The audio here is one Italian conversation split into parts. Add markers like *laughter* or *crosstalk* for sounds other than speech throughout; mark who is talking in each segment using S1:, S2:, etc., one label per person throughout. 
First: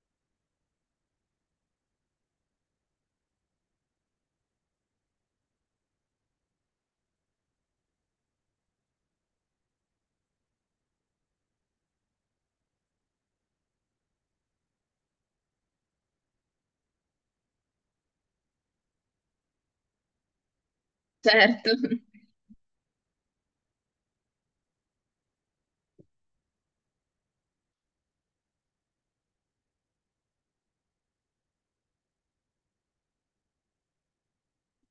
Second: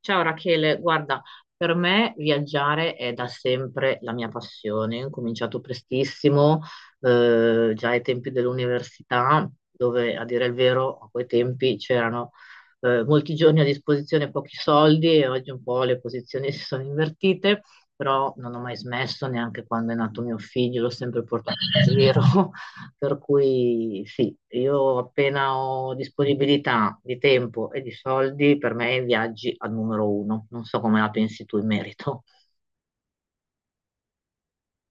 S1: Ciao Rachele, guarda, per me viaggiare è da sempre la mia passione. Ho cominciato prestissimo, già ai tempi dell'università, dove a dire il vero, a quei tempi c'erano molti giorni a disposizione, e pochi soldi e oggi un po' le posizioni *laughs* si sono invertite, però non ho mai smesso, neanche quando è nato mio figlio, l'ho sempre portato
S2: Certo.
S1: in giro. Per cui sì, io appena ho disponibilità di tempo e di soldi, per me i viaggi al numero uno. Non so come la pensi tu in merito. *laughs*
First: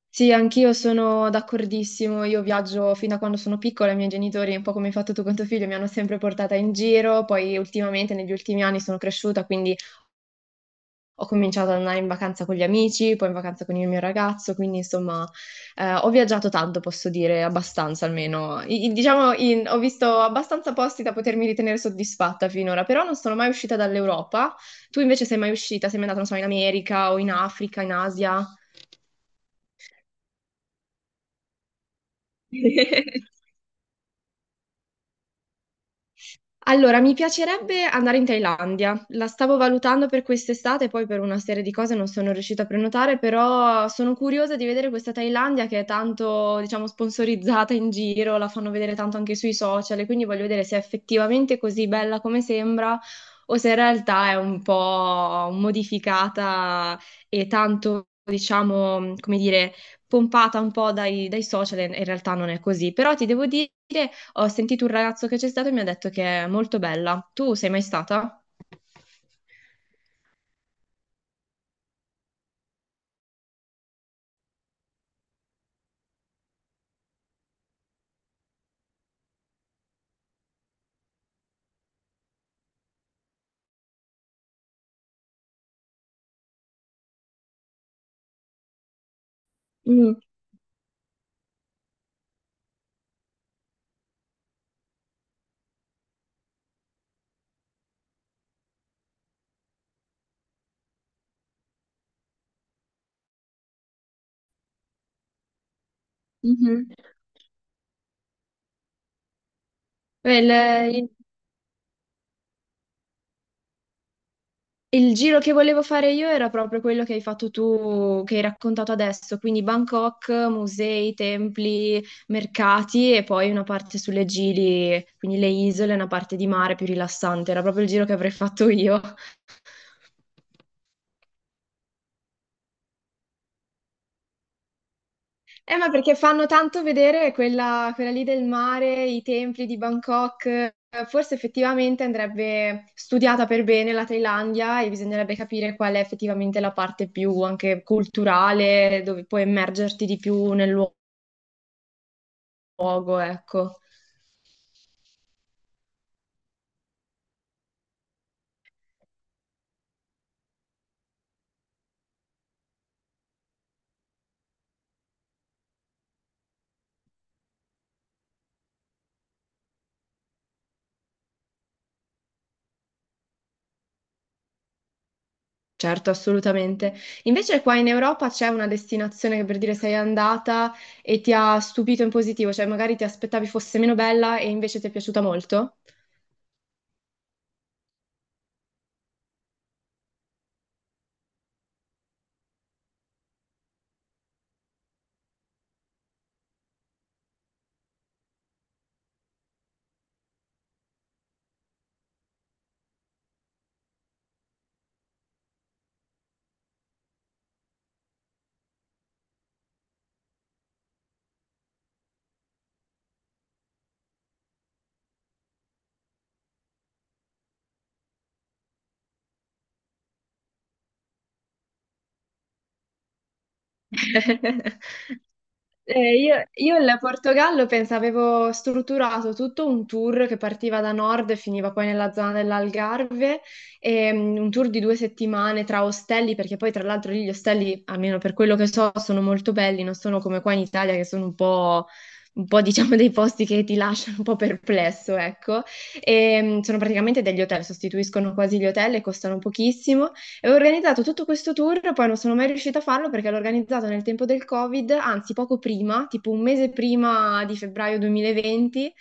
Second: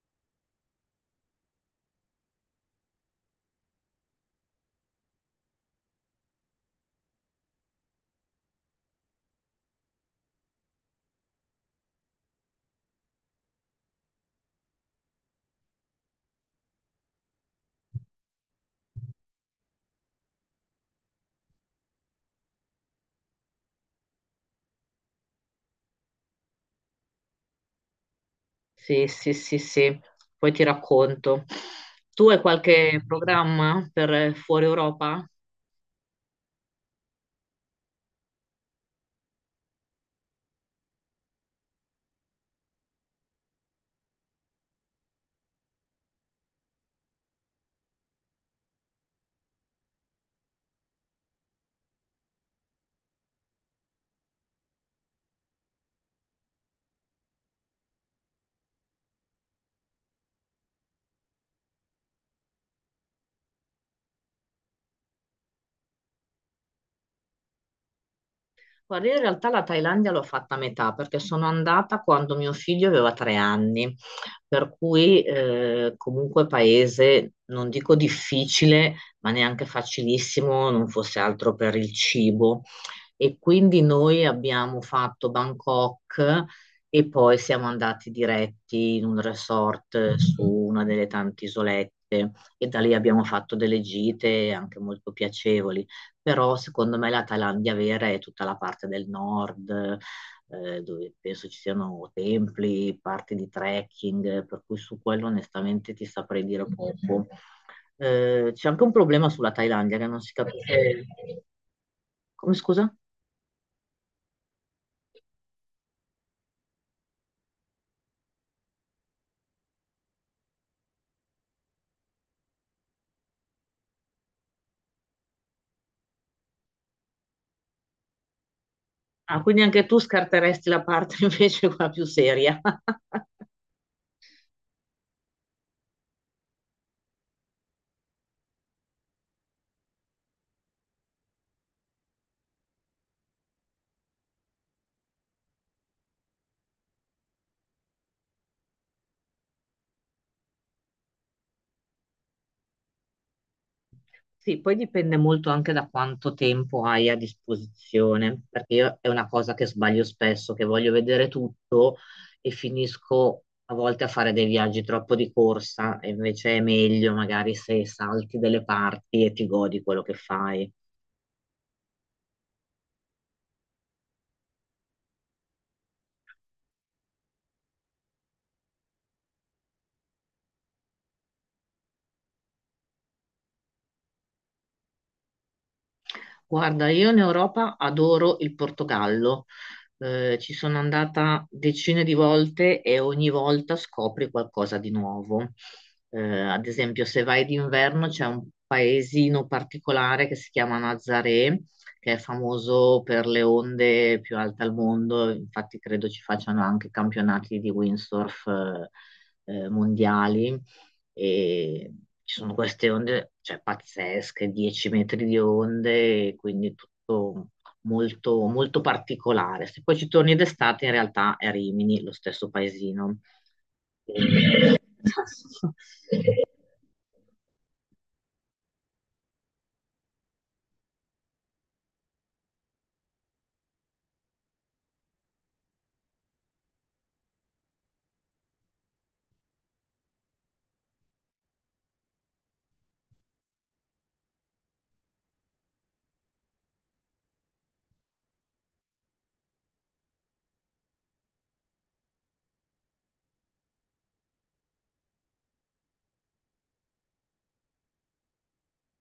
S2: Sì, anch'io sono d'accordissimo. Io viaggio fin da quando sono piccola, i miei genitori, un po' come hai fatto tu con tuo figlio, mi hanno sempre portata in giro. Poi ultimamente, negli ultimi anni, sono cresciuta, quindi ho cominciato ad andare in vacanza con gli amici, poi in vacanza con il mio ragazzo. Quindi, insomma, ho viaggiato tanto, posso dire, abbastanza almeno. Diciamo, ho visto abbastanza posti da potermi ritenere soddisfatta finora, però non sono mai uscita dall'Europa. Tu invece sei mai uscita? Sei mai andata, non so, in America o in Africa, in Asia?
S1: Sì, sì, sì, sì. Poi ti racconto. Tu hai qualche
S2: *laughs*
S1: programma per fuori Europa?
S2: Allora, mi piacerebbe andare in Thailandia. La stavo valutando per quest'estate, poi per una serie di cose non sono riuscita a prenotare, però sono curiosa di vedere questa Thailandia che è tanto, diciamo, sponsorizzata in giro, la fanno vedere tanto anche sui social, e quindi voglio vedere se è effettivamente così bella come sembra o se in realtà è un po' modificata e tanto, diciamo, come dire, pompata un po' dai social e in realtà non è così. Però ti devo dire, ho sentito un ragazzo che c'è stato e mi ha detto che è molto bella. Tu sei mai stata?
S1: Guarda, io in realtà la Thailandia l'ho fatta a metà perché sono andata quando mio figlio aveva 3 anni, per cui comunque paese, non dico difficile, ma neanche facilissimo, non fosse altro per il cibo. E quindi noi abbiamo fatto Bangkok e poi siamo andati diretti in un
S2: Mm.
S1: resort su una delle tante isolette e da lì abbiamo fatto delle gite anche molto piacevoli. Però secondo me la Thailandia vera è tutta la parte del nord, dove penso ci siano templi, parti di trekking, per cui su quello onestamente ti saprei dire
S2: Mhm.
S1: poco. C'è anche un problema sulla Thailandia che non si
S2: Beh, Il,
S1: capisce.
S2: il-
S1: Come scusa?
S2: il giro che volevo fare io era proprio quello che hai fatto tu, che hai raccontato adesso, quindi Bangkok, musei, templi, mercati e poi una parte sulle Gili, quindi le isole, una parte di mare più rilassante. Era proprio il giro che avrei fatto io.
S1: Ah, quindi anche tu scarteresti la parte *laughs* invece quella più seria.
S2: Ma perché fanno tanto vedere quella lì del mare, i templi di Bangkok. Forse effettivamente andrebbe studiata per bene la Thailandia e bisognerebbe capire qual è effettivamente la parte più anche culturale, dove puoi immergerti di più nel luogo, ecco.
S1: Sì, poi dipende molto anche da quanto tempo hai a disposizione, perché io è una cosa che sbaglio spesso, che voglio vedere tutto e finisco a volte a fare dei viaggi troppo di corsa, e invece è meglio magari se salti delle parti e ti godi quello che fai.
S2: Certo, assolutamente. Invece qua in Europa c'è una destinazione che per dire sei andata e ti ha stupito in positivo, cioè magari ti aspettavi fosse meno bella e invece ti è piaciuta molto?
S1: Guarda, io in Europa adoro il Portogallo. Ci sono andata decine di volte e ogni volta scopri qualcosa di nuovo. Ad esempio, se vai d'inverno c'è un paesino particolare che si chiama Nazaré, che è famoso per le onde più alte al mondo. Infatti, credo ci facciano anche campionati di windsurf, mondiali e ci sono queste onde, cioè pazzesche, 10 metri di onde, e quindi tutto molto, molto particolare. Se poi ci torni d'estate, in realtà è Rimini, lo stesso paesino.
S2: *laughs*
S1: *laughs*
S2: Io il Portogallo pensavo, avevo strutturato tutto un tour che partiva da nord e finiva poi nella zona dell'Algarve, e, un tour di due settimane tra ostelli, perché poi tra l'altro lì gli ostelli, almeno per quello che so, sono molto belli, non sono come qua in Italia che sono un po', *laughs* diciamo dei posti che ti lasciano un po' perplesso, ecco. E, sono praticamente degli hotel, sostituiscono quasi gli hotel e costano pochissimo. E ho organizzato tutto questo tour, poi non sono mai riuscita a farlo perché l'ho organizzato nel tempo del Covid, anzi poco prima, tipo un mese prima di febbraio 2020.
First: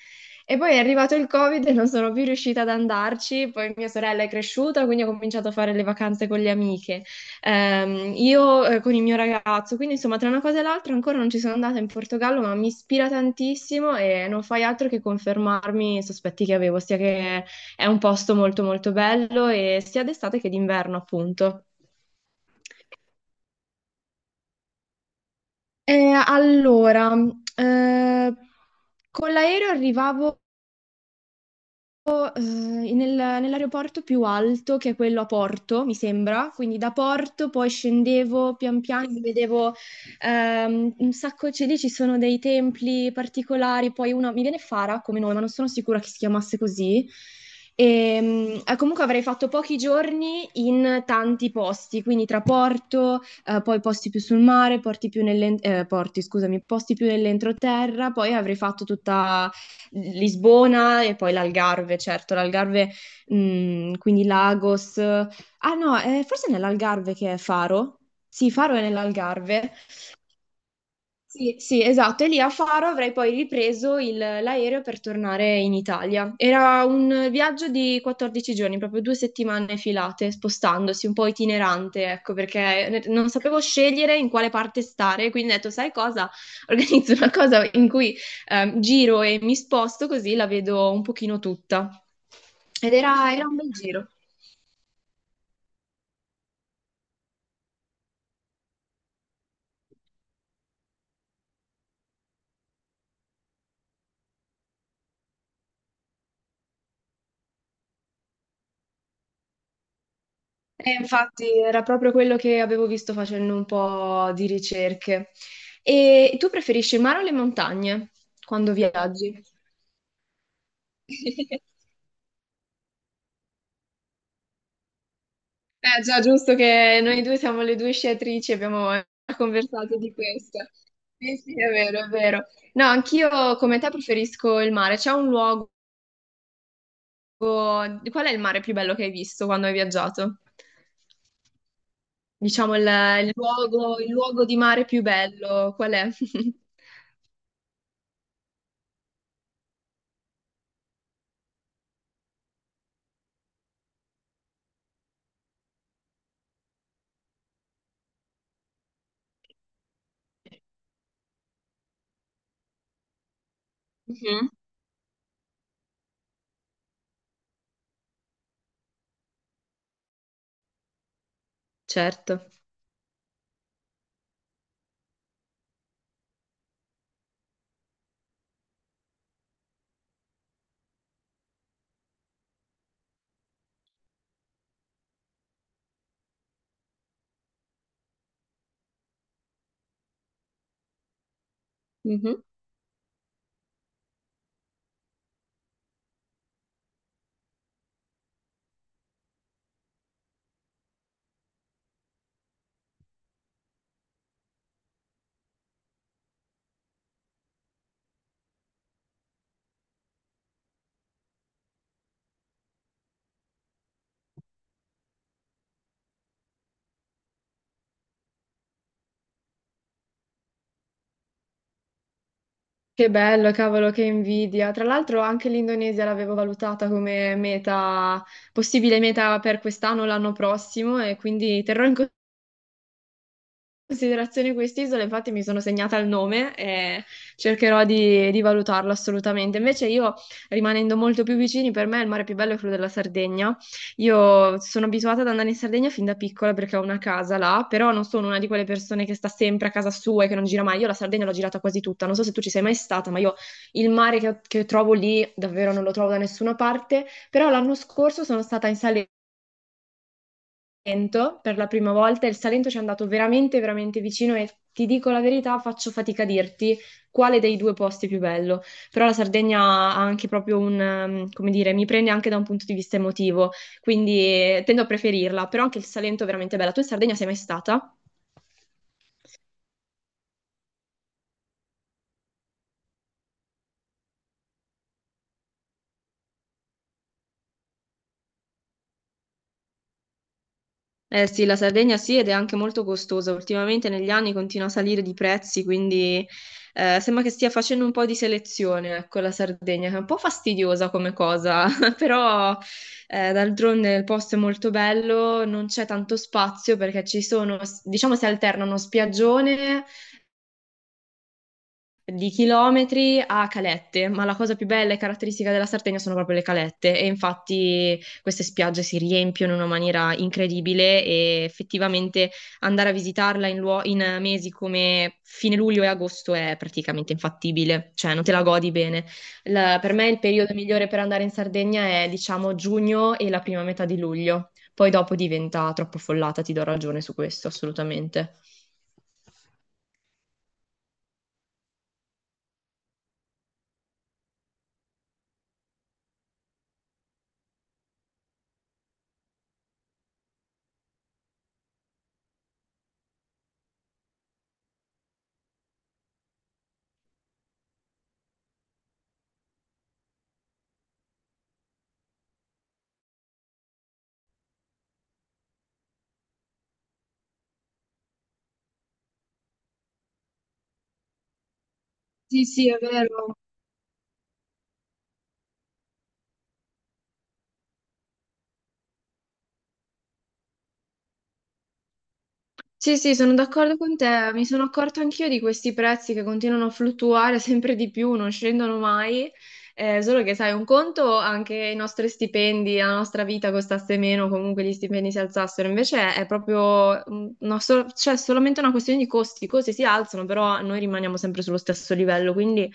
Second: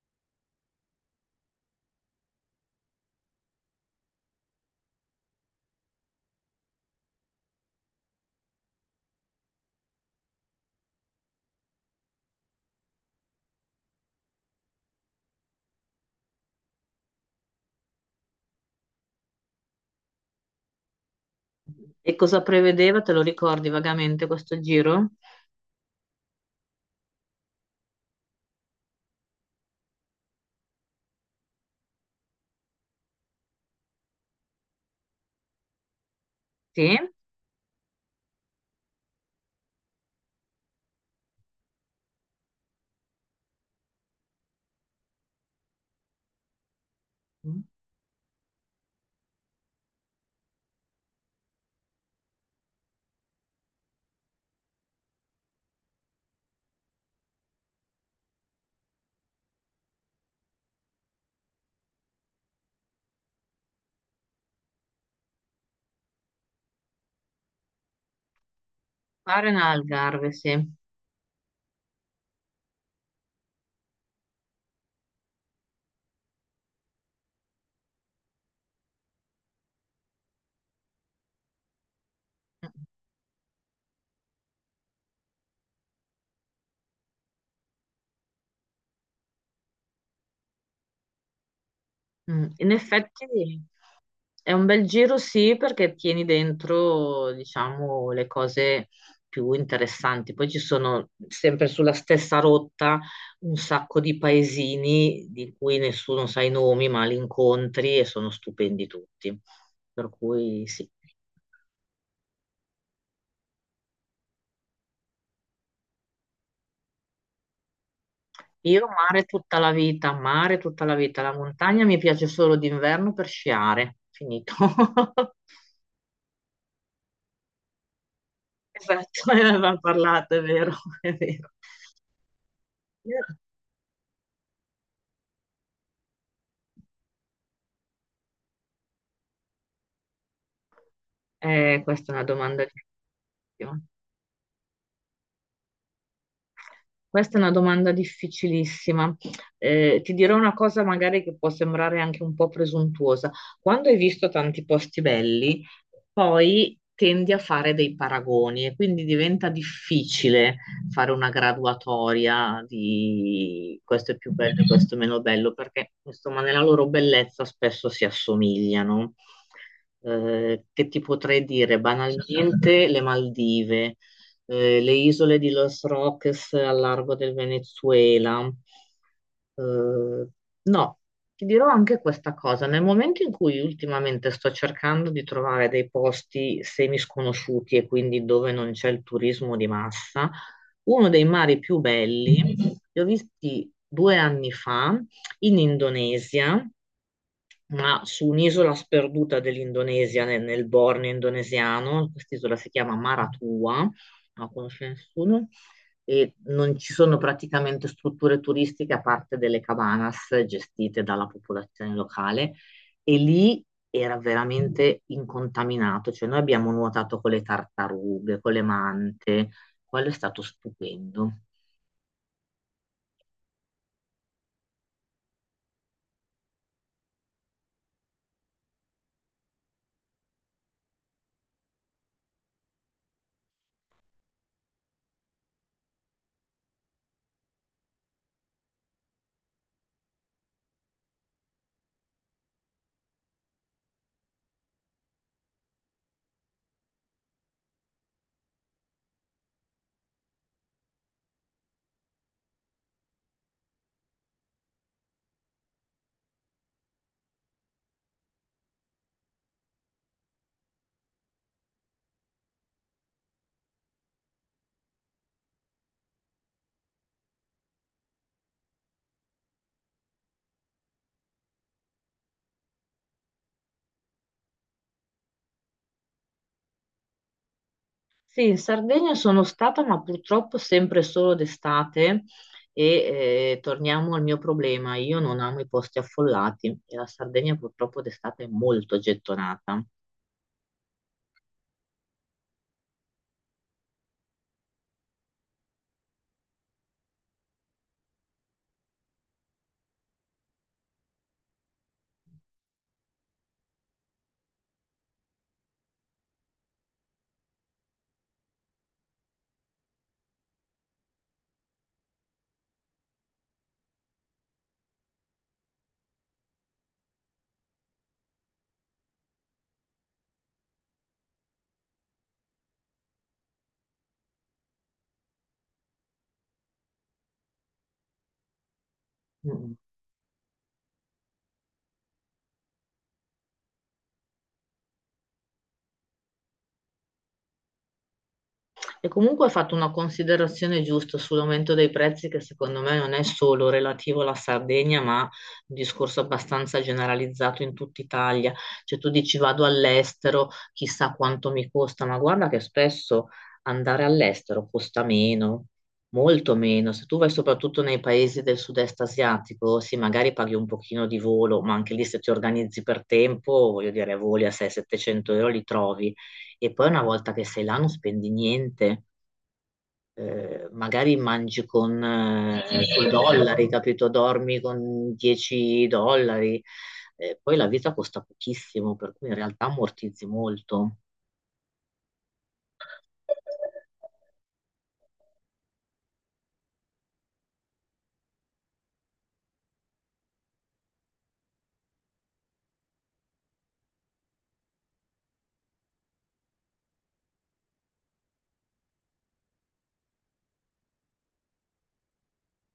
S2: E poi è arrivato il Covid e non sono più riuscita ad andarci, poi mia sorella è cresciuta, quindi ho cominciato a fare le vacanze con le amiche. Io con il mio ragazzo, quindi insomma tra una cosa e l'altra ancora non ci sono andata in Portogallo, ma mi ispira tantissimo e non fai altro che confermarmi i sospetti che avevo, sia che è un posto molto molto bello e sia d'estate che d'inverno, appunto.
S1: E cosa prevedeva? Te lo ricordi vagamente questo giro?
S2: Allora, eh, con l'aereo arrivavo volo nell'aeroporto più alto, che è quello a Porto, mi sembra. Quindi da
S1: Sì,
S2: Porto poi scendevo pian piano, mi vedevo un sacco, cioè lì ci sono dei templi particolari, poi uno, mi viene Fara come nome, ma non sono sicura che si chiamasse così. E, comunque avrei fatto pochi giorni in tanti posti, quindi tra Porto, poi posti più sul mare, porti, scusami, posti più nell'entroterra, poi avrei fatto tutta Lisbona e poi l'Algarve, certo, l'Algarve, quindi Lagos. Ah no, forse è nell'Algarve che è Faro. Sì, Faro è
S1: fare in
S2: nell'Algarve.
S1: Algarve, sì.
S2: Sì, sì, esatto. E lì a Faro avrei poi ripreso l'aereo per tornare in Italia. Era un viaggio di 14 giorni, proprio due settimane filate, spostandosi, un po' itinerante, ecco, perché non sapevo scegliere in quale parte stare, quindi ho detto, sai cosa? *laughs* Organizzo una cosa in cui giro e mi sposto così la vedo un pochino tutta.
S1: Mm. In
S2: Ed
S1: effetti.
S2: era era un bel giro.
S1: È un bel giro, sì, perché tieni dentro, diciamo, le cose più interessanti. Poi ci sono sempre sulla stessa rotta un sacco di paesini di cui nessuno sa i nomi, ma li incontri e sono stupendi tutti. Per cui sì.
S2: E infatti era proprio quello che avevo visto facendo un po' di ricerche. E tu preferisci il mare o le montagne quando
S1: Io mare
S2: viaggi?
S1: tutta la vita, mare tutta la vita. La
S2: *laughs*
S1: montagna mi piace solo d'inverno per sciare. Finito. *laughs*
S2: Eh già, giusto che noi due siamo le due sciatrici, abbiamo
S1: Esatto, ne avevamo
S2: conversato di
S1: parlato, è
S2: questo.
S1: vero, è
S2: Sì,
S1: vero.
S2: sì, è vero, è vero. No,
S1: Io
S2: anch'io come te preferisco il mare. C'è un luogo... Qual è il mare più bello che hai visto quando hai viaggiato?
S1: Questa è una domanda
S2: Diciamo il
S1: difficilissima.
S2: luogo, il luogo di mare più bello, qual è? *laughs*
S1: Questa è una domanda difficilissima. Ti dirò una cosa magari che può sembrare anche un po' presuntuosa. Quando hai visto tanti posti belli, poi tendi a fare dei paragoni e quindi diventa difficile fare una graduatoria di questo è più
S2: Mhm.
S1: bello e questo è meno bello, perché insomma nella loro bellezza spesso si assomigliano. Che ti potrei dire?
S2: Certo.
S1: Banalmente le Maldive. Le isole di Los Roques al largo del Venezuela. Eh, no, ti dirò anche questa cosa. Nel momento in cui ultimamente sto cercando di trovare dei posti semisconosciuti e quindi dove non c'è il turismo di massa, uno dei mari più
S2: Mhm.
S1: belli, li ho visti 2 anni fa in Indonesia ma su un'isola sperduta dell'Indonesia, nel Borneo indonesiano, quest'isola si chiama Maratua, non la conosce nessuno, e non ci sono praticamente strutture turistiche a parte delle cabanas gestite dalla popolazione locale, e lì era veramente incontaminato, cioè noi abbiamo nuotato con le tartarughe, con le mante, quello è stato stupendo.
S2: Che bello, cavolo, che invidia. Tra l'altro anche l'Indonesia l'avevo valutata come meta, possibile meta per quest'anno o l'anno prossimo e quindi terrò in considerazione quest'isola, infatti mi sono segnata il nome e cercherò di valutarlo assolutamente. Invece io, rimanendo molto più vicini, per me il mare più bello è quello della Sardegna. Io sono abituata ad andare in Sardegna fin da piccola perché ho una casa là, però non sono una di quelle persone che sta sempre a casa sua e che non gira mai. Io la Sardegna l'ho girata quasi tutta, non so se tu ci sei mai stata, ma io il mare che trovo lì davvero non lo trovo da nessuna parte. Però l'anno scorso sono stata in Salerno. Salento per la prima volta e il Salento ci è andato veramente, veramente vicino e ti dico la verità, faccio fatica a dirti quale dei due posti è più bello, però la Sardegna ha anche proprio un, come dire, mi prende anche da un punto di vista emotivo, quindi tendo a preferirla, però anche il Salento è veramente bella. Tu in Sardegna sei mai stata?
S1: Sì, in Sardegna sono stata, ma purtroppo sempre solo d'estate e torniamo al mio problema. Io non amo i posti affollati e la Sardegna purtroppo d'estate è molto gettonata.
S2: Eh sì, la Sardegna sì, ed è anche molto costosa. Ultimamente negli anni continua a salire di prezzi, quindi sembra che stia facendo un po' di selezione, ecco, la Sardegna, che è un po' fastidiosa come cosa, *laughs* però d'altronde il posto è molto bello, non c'è tanto spazio perché ci sono, diciamo, si alternano spiaggione di chilometri a calette, ma la cosa più bella e caratteristica della Sardegna sono proprio le calette e infatti queste spiagge si riempiono in una maniera incredibile e effettivamente andare a visitarla in mesi come fine luglio e agosto è praticamente infattibile, cioè non te la godi bene.
S1: Mm. Mm.
S2: Per me il periodo migliore per andare in Sardegna è diciamo giugno e la prima metà di luglio, poi dopo diventa troppo affollata, ti do ragione su questo, assolutamente.
S1: E comunque hai fatto una considerazione giusta sull'aumento dei prezzi che secondo me non è solo relativo alla Sardegna, ma un discorso abbastanza generalizzato in tutta Italia. Cioè tu dici vado all'estero, chissà quanto mi costa, ma guarda che spesso andare all'estero costa meno, molto meno. Se tu vai soprattutto nei paesi del sud-est asiatico, sì, magari paghi un pochino di volo, ma anche lì se ti organizzi per tempo, voglio dire, voli a 600-700 euro li trovi. E poi una volta che sei là non spendi niente magari mangi con
S2: Sì, sì, è
S1: coi
S2: vero.
S1: dollari, capito? Dormi con 10 dollari. Poi la vita costa pochissimo, per cui in realtà ammortizzi molto.
S2: Sì, sì, sono d'accordo con te. Mi sono accorta anch'io di questi prezzi che continuano a fluttuare *laughs* sempre di più, non scendono mai. Solo che, sai, un conto anche i nostri stipendi, la nostra vita costasse meno, comunque gli stipendi si alzassero. Invece è proprio, mm, no, so- cioè, solamente una questione di costi. I costi si alzano, però noi rimaniamo sempre sullo stesso livello. Quindi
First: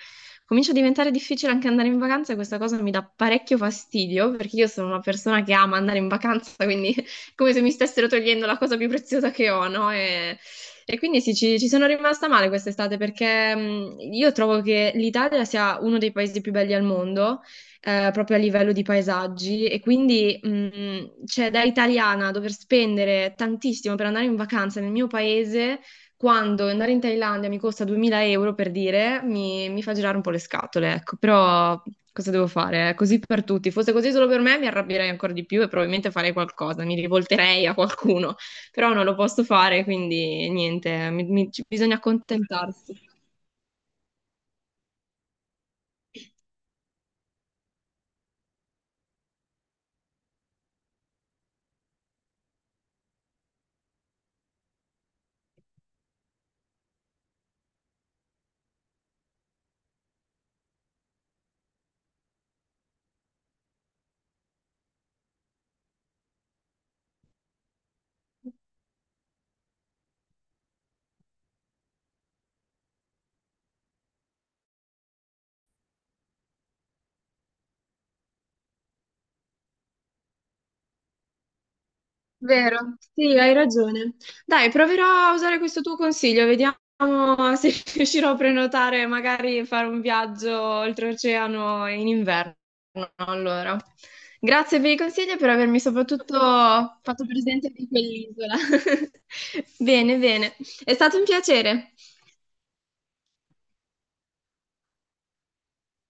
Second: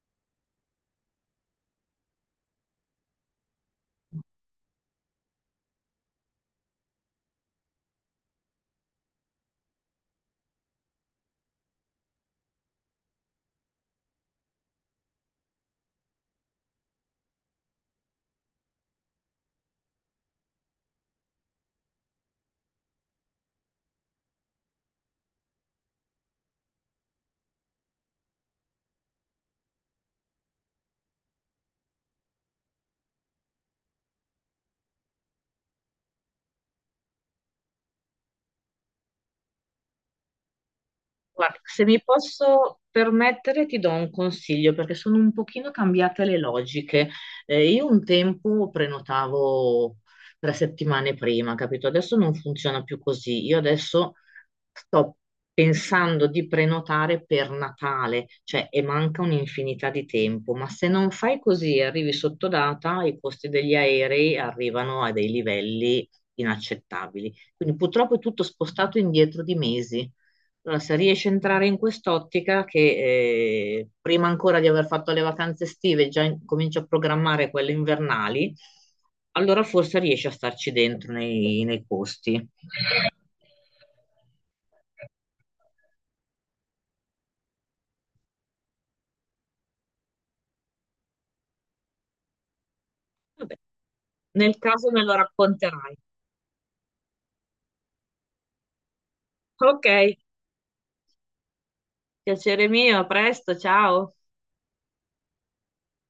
S2: comincia a diventare difficile anche andare in vacanza e questa cosa mi dà parecchio fastidio perché io sono una persona che ama andare in vacanza, quindi come se mi stessero togliendo la cosa più preziosa che ho, no? E quindi sì, ci sono rimasta male quest'estate perché io trovo che l'Italia sia uno dei paesi più belli al mondo, proprio a livello di paesaggi, e quindi cioè, da italiana dover spendere tantissimo per andare in vacanza nel mio paese quando andare in Thailandia mi costa 2000 € per dire, mi fa girare un po' le scatole, ecco, però cosa devo fare? È così per tutti, fosse così solo per me mi arrabbierei ancora di più e probabilmente farei qualcosa, mi rivolterei a qualcuno, però non lo posso fare, quindi niente,
S1: Guarda, se
S2: bisogna
S1: mi posso
S2: accontentarsi.
S1: permettere, ti do un consiglio perché sono un pochino cambiate le logiche. Io un tempo prenotavo 3 settimane prima, capito? Adesso non funziona più così. Io adesso sto pensando di prenotare per Natale, cioè e manca un'infinità di tempo, ma se non fai così e arrivi sotto data, i costi degli aerei arrivano a dei livelli inaccettabili. Quindi purtroppo è tutto spostato indietro di mesi. Allora, se riesci a entrare in quest'ottica che prima ancora di aver fatto le vacanze estive cominci a programmare quelle invernali, allora forse riesci a starci dentro nei, nei costi.
S2: Vero, sì, hai ragione. Dai, proverò a usare questo tuo consiglio, vediamo se *laughs* riuscirò a prenotare, magari fare un viaggio oltreoceano in inverno.
S1: Vabbè,
S2: Allora,
S1: nel
S2: grazie
S1: caso
S2: per i
S1: me lo
S2: consigli e per avermi
S1: racconterai.
S2: soprattutto fatto presente di quell'isola. *laughs*
S1: Ok,
S2: Bene, bene, è stato un piacere.
S1: piacere mio, a presto, ciao.